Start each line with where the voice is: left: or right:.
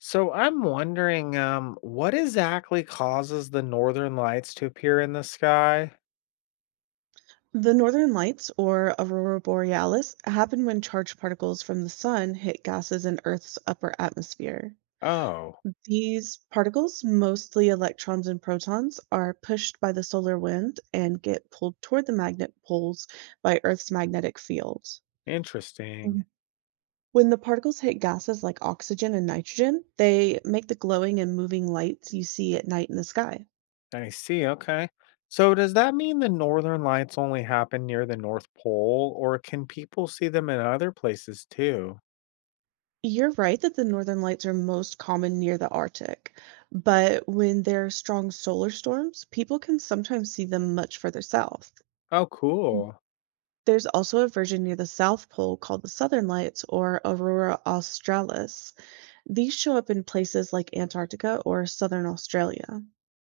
left: So I'm wondering, what exactly causes the northern lights to appear in the sky?
right: The northern lights, or aurora borealis, happen when charged particles from the sun hit gases in Earth's upper atmosphere.
left: Oh,
right: These particles, mostly electrons and protons, are pushed by the solar wind and get pulled toward the magnet poles by Earth's magnetic field.
left: interesting.
right: Mhm. When the particles hit gases like oxygen and nitrogen, they make the glowing and moving lights you see at night in the sky.
left: I see. Okay. So does that mean the northern lights only happen near the North Pole, or can people see them in other places too?
right: You're right that the northern lights are most common near the Arctic, but when there are strong solar storms, people can sometimes see them much further south.
left: Oh, cool.
right: There's also a version near the South Pole called the Southern Lights or Aurora Australis. These show up in places like Antarctica or southern Australia.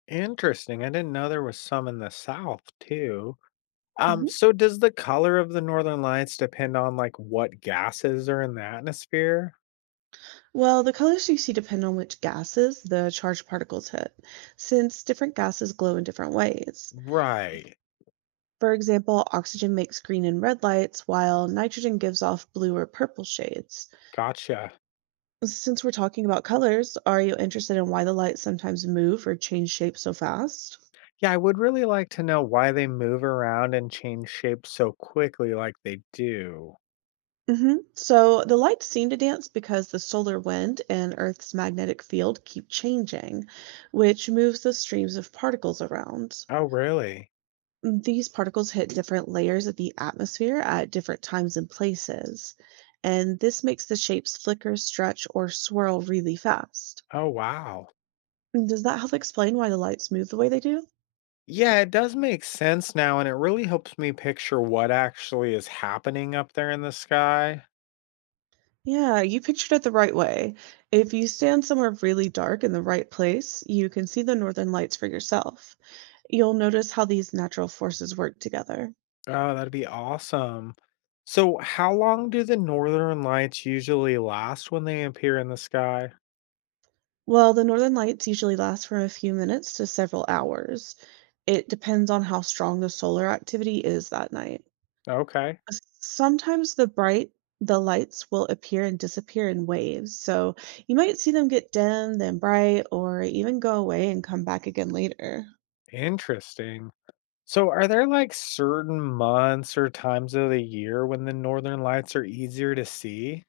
left: Interesting. I didn't know there was some in the south too. Um,
right: hmm
left: so does the color of the northern lights depend on like what gases are in the atmosphere?
right: Well, the colors you see depend on which gases the charged particles hit, since different gases glow in different ways.
left: Right.
right: For example, oxygen makes green and red lights, while nitrogen gives off blue or purple shades.
left: Gotcha.
right: Since we're talking about colors, are you interested in why the lights sometimes move or change shape so fast?
left: Yeah, I would really like to know why they move around and change shape so quickly like they do.
right: So the lights seem to dance because the solar wind and Earth's magnetic field keep changing, which moves the streams of particles around.
left: Oh, really?
right: These particles hit different layers of the atmosphere at different times and places, and this makes the shapes flicker, stretch, or swirl really fast.
left: Oh, wow.
right: And does that help explain why the lights move the way they do?
left: Yeah, it does make sense now, and it really helps me picture what actually is happening up there in the sky.
right: Yeah, you pictured it the right way. If you stand somewhere really dark in the right place, you can see the northern lights for yourself. You'll notice how these natural forces work together.
left: Oh, that'd be awesome. So, how long do the northern lights usually last when they appear in the sky?
right: Well, the northern lights usually last from a few minutes to several hours. It depends on how strong the solar activity is that night.
left: Okay,
right: S sometimes the lights will appear and disappear in waves, so you might see them get dim, then bright, or even go away and come back again later.
left: interesting. So, are there like certain months or times of the year when the northern lights are easier to see?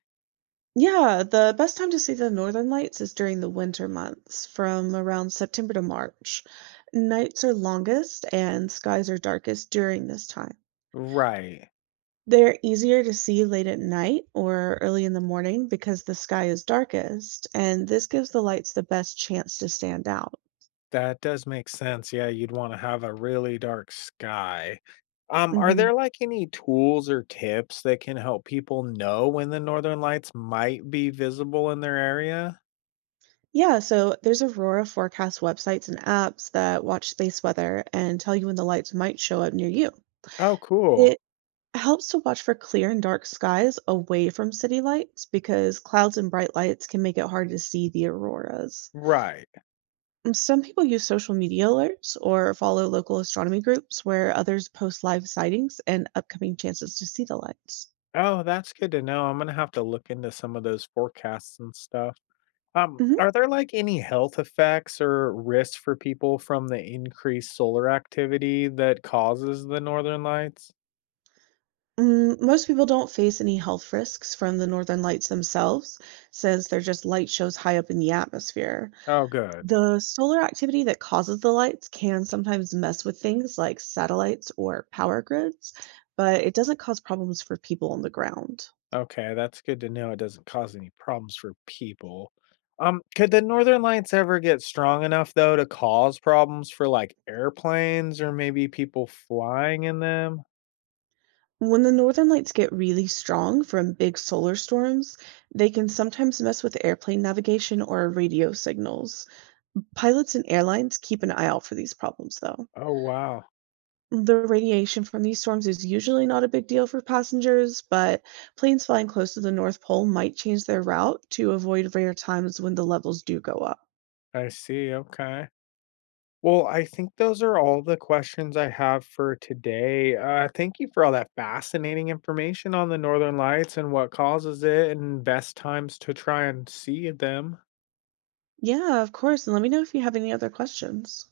right: Yeah, the best time to see the northern lights is during the winter months, from around September to March. Nights are longest and skies are darkest during this time.
left: Right.
right: They're easier to see late at night or early in the morning because the sky is darkest, and this gives the lights the best chance to stand out.
left: That does make sense. Yeah, you'd want to have a really dark sky. Are
right: Mhm.
left: there like any tools or tips that can help people know when the northern lights might be visible in their area?
right: Yeah, so there's Aurora forecast websites and apps that watch space weather and tell you when the lights might show up near you.
left: Oh,
right: It
left: cool.
right: helps to watch for clear and dark skies away from city lights because clouds and bright lights can make it hard to see the auroras.
left: Right.
right: And some people use social media alerts or follow local astronomy groups where others post live sightings and upcoming chances to see the lights.
left: Oh, that's good to know. I'm going to have to look into some of those forecasts and stuff.
right: Mhm.
left: Are there like any health effects or risks for people from the increased solar activity that causes the northern lights?
right: Most people don't face any health risks from the northern lights themselves, since they're just light shows high up in the atmosphere.
left: Oh, good.
right: The solar activity that causes the lights can sometimes mess with things like satellites or power grids, but it doesn't cause problems for people on the ground.
left: Okay, that's good to know it doesn't cause any problems for people. Could the Northern Lights ever get strong enough though to cause problems for like airplanes or maybe people flying in them?
right: When the northern lights get really strong from big solar storms, they can sometimes mess with airplane navigation or radio signals. Pilots and airlines keep an eye out for these problems, though.
left: Oh wow,
right: The radiation from these storms is usually not a big deal for passengers, but planes flying close to the North Pole might change their route to avoid rare times when the levels do go up.
left: I see. Okay. Well, I think those are all the questions I have for today. Thank you for all that fascinating information on the Northern Lights and what causes it and best times to try and see them.
right: Yeah, of course. And let me know if you have any other questions.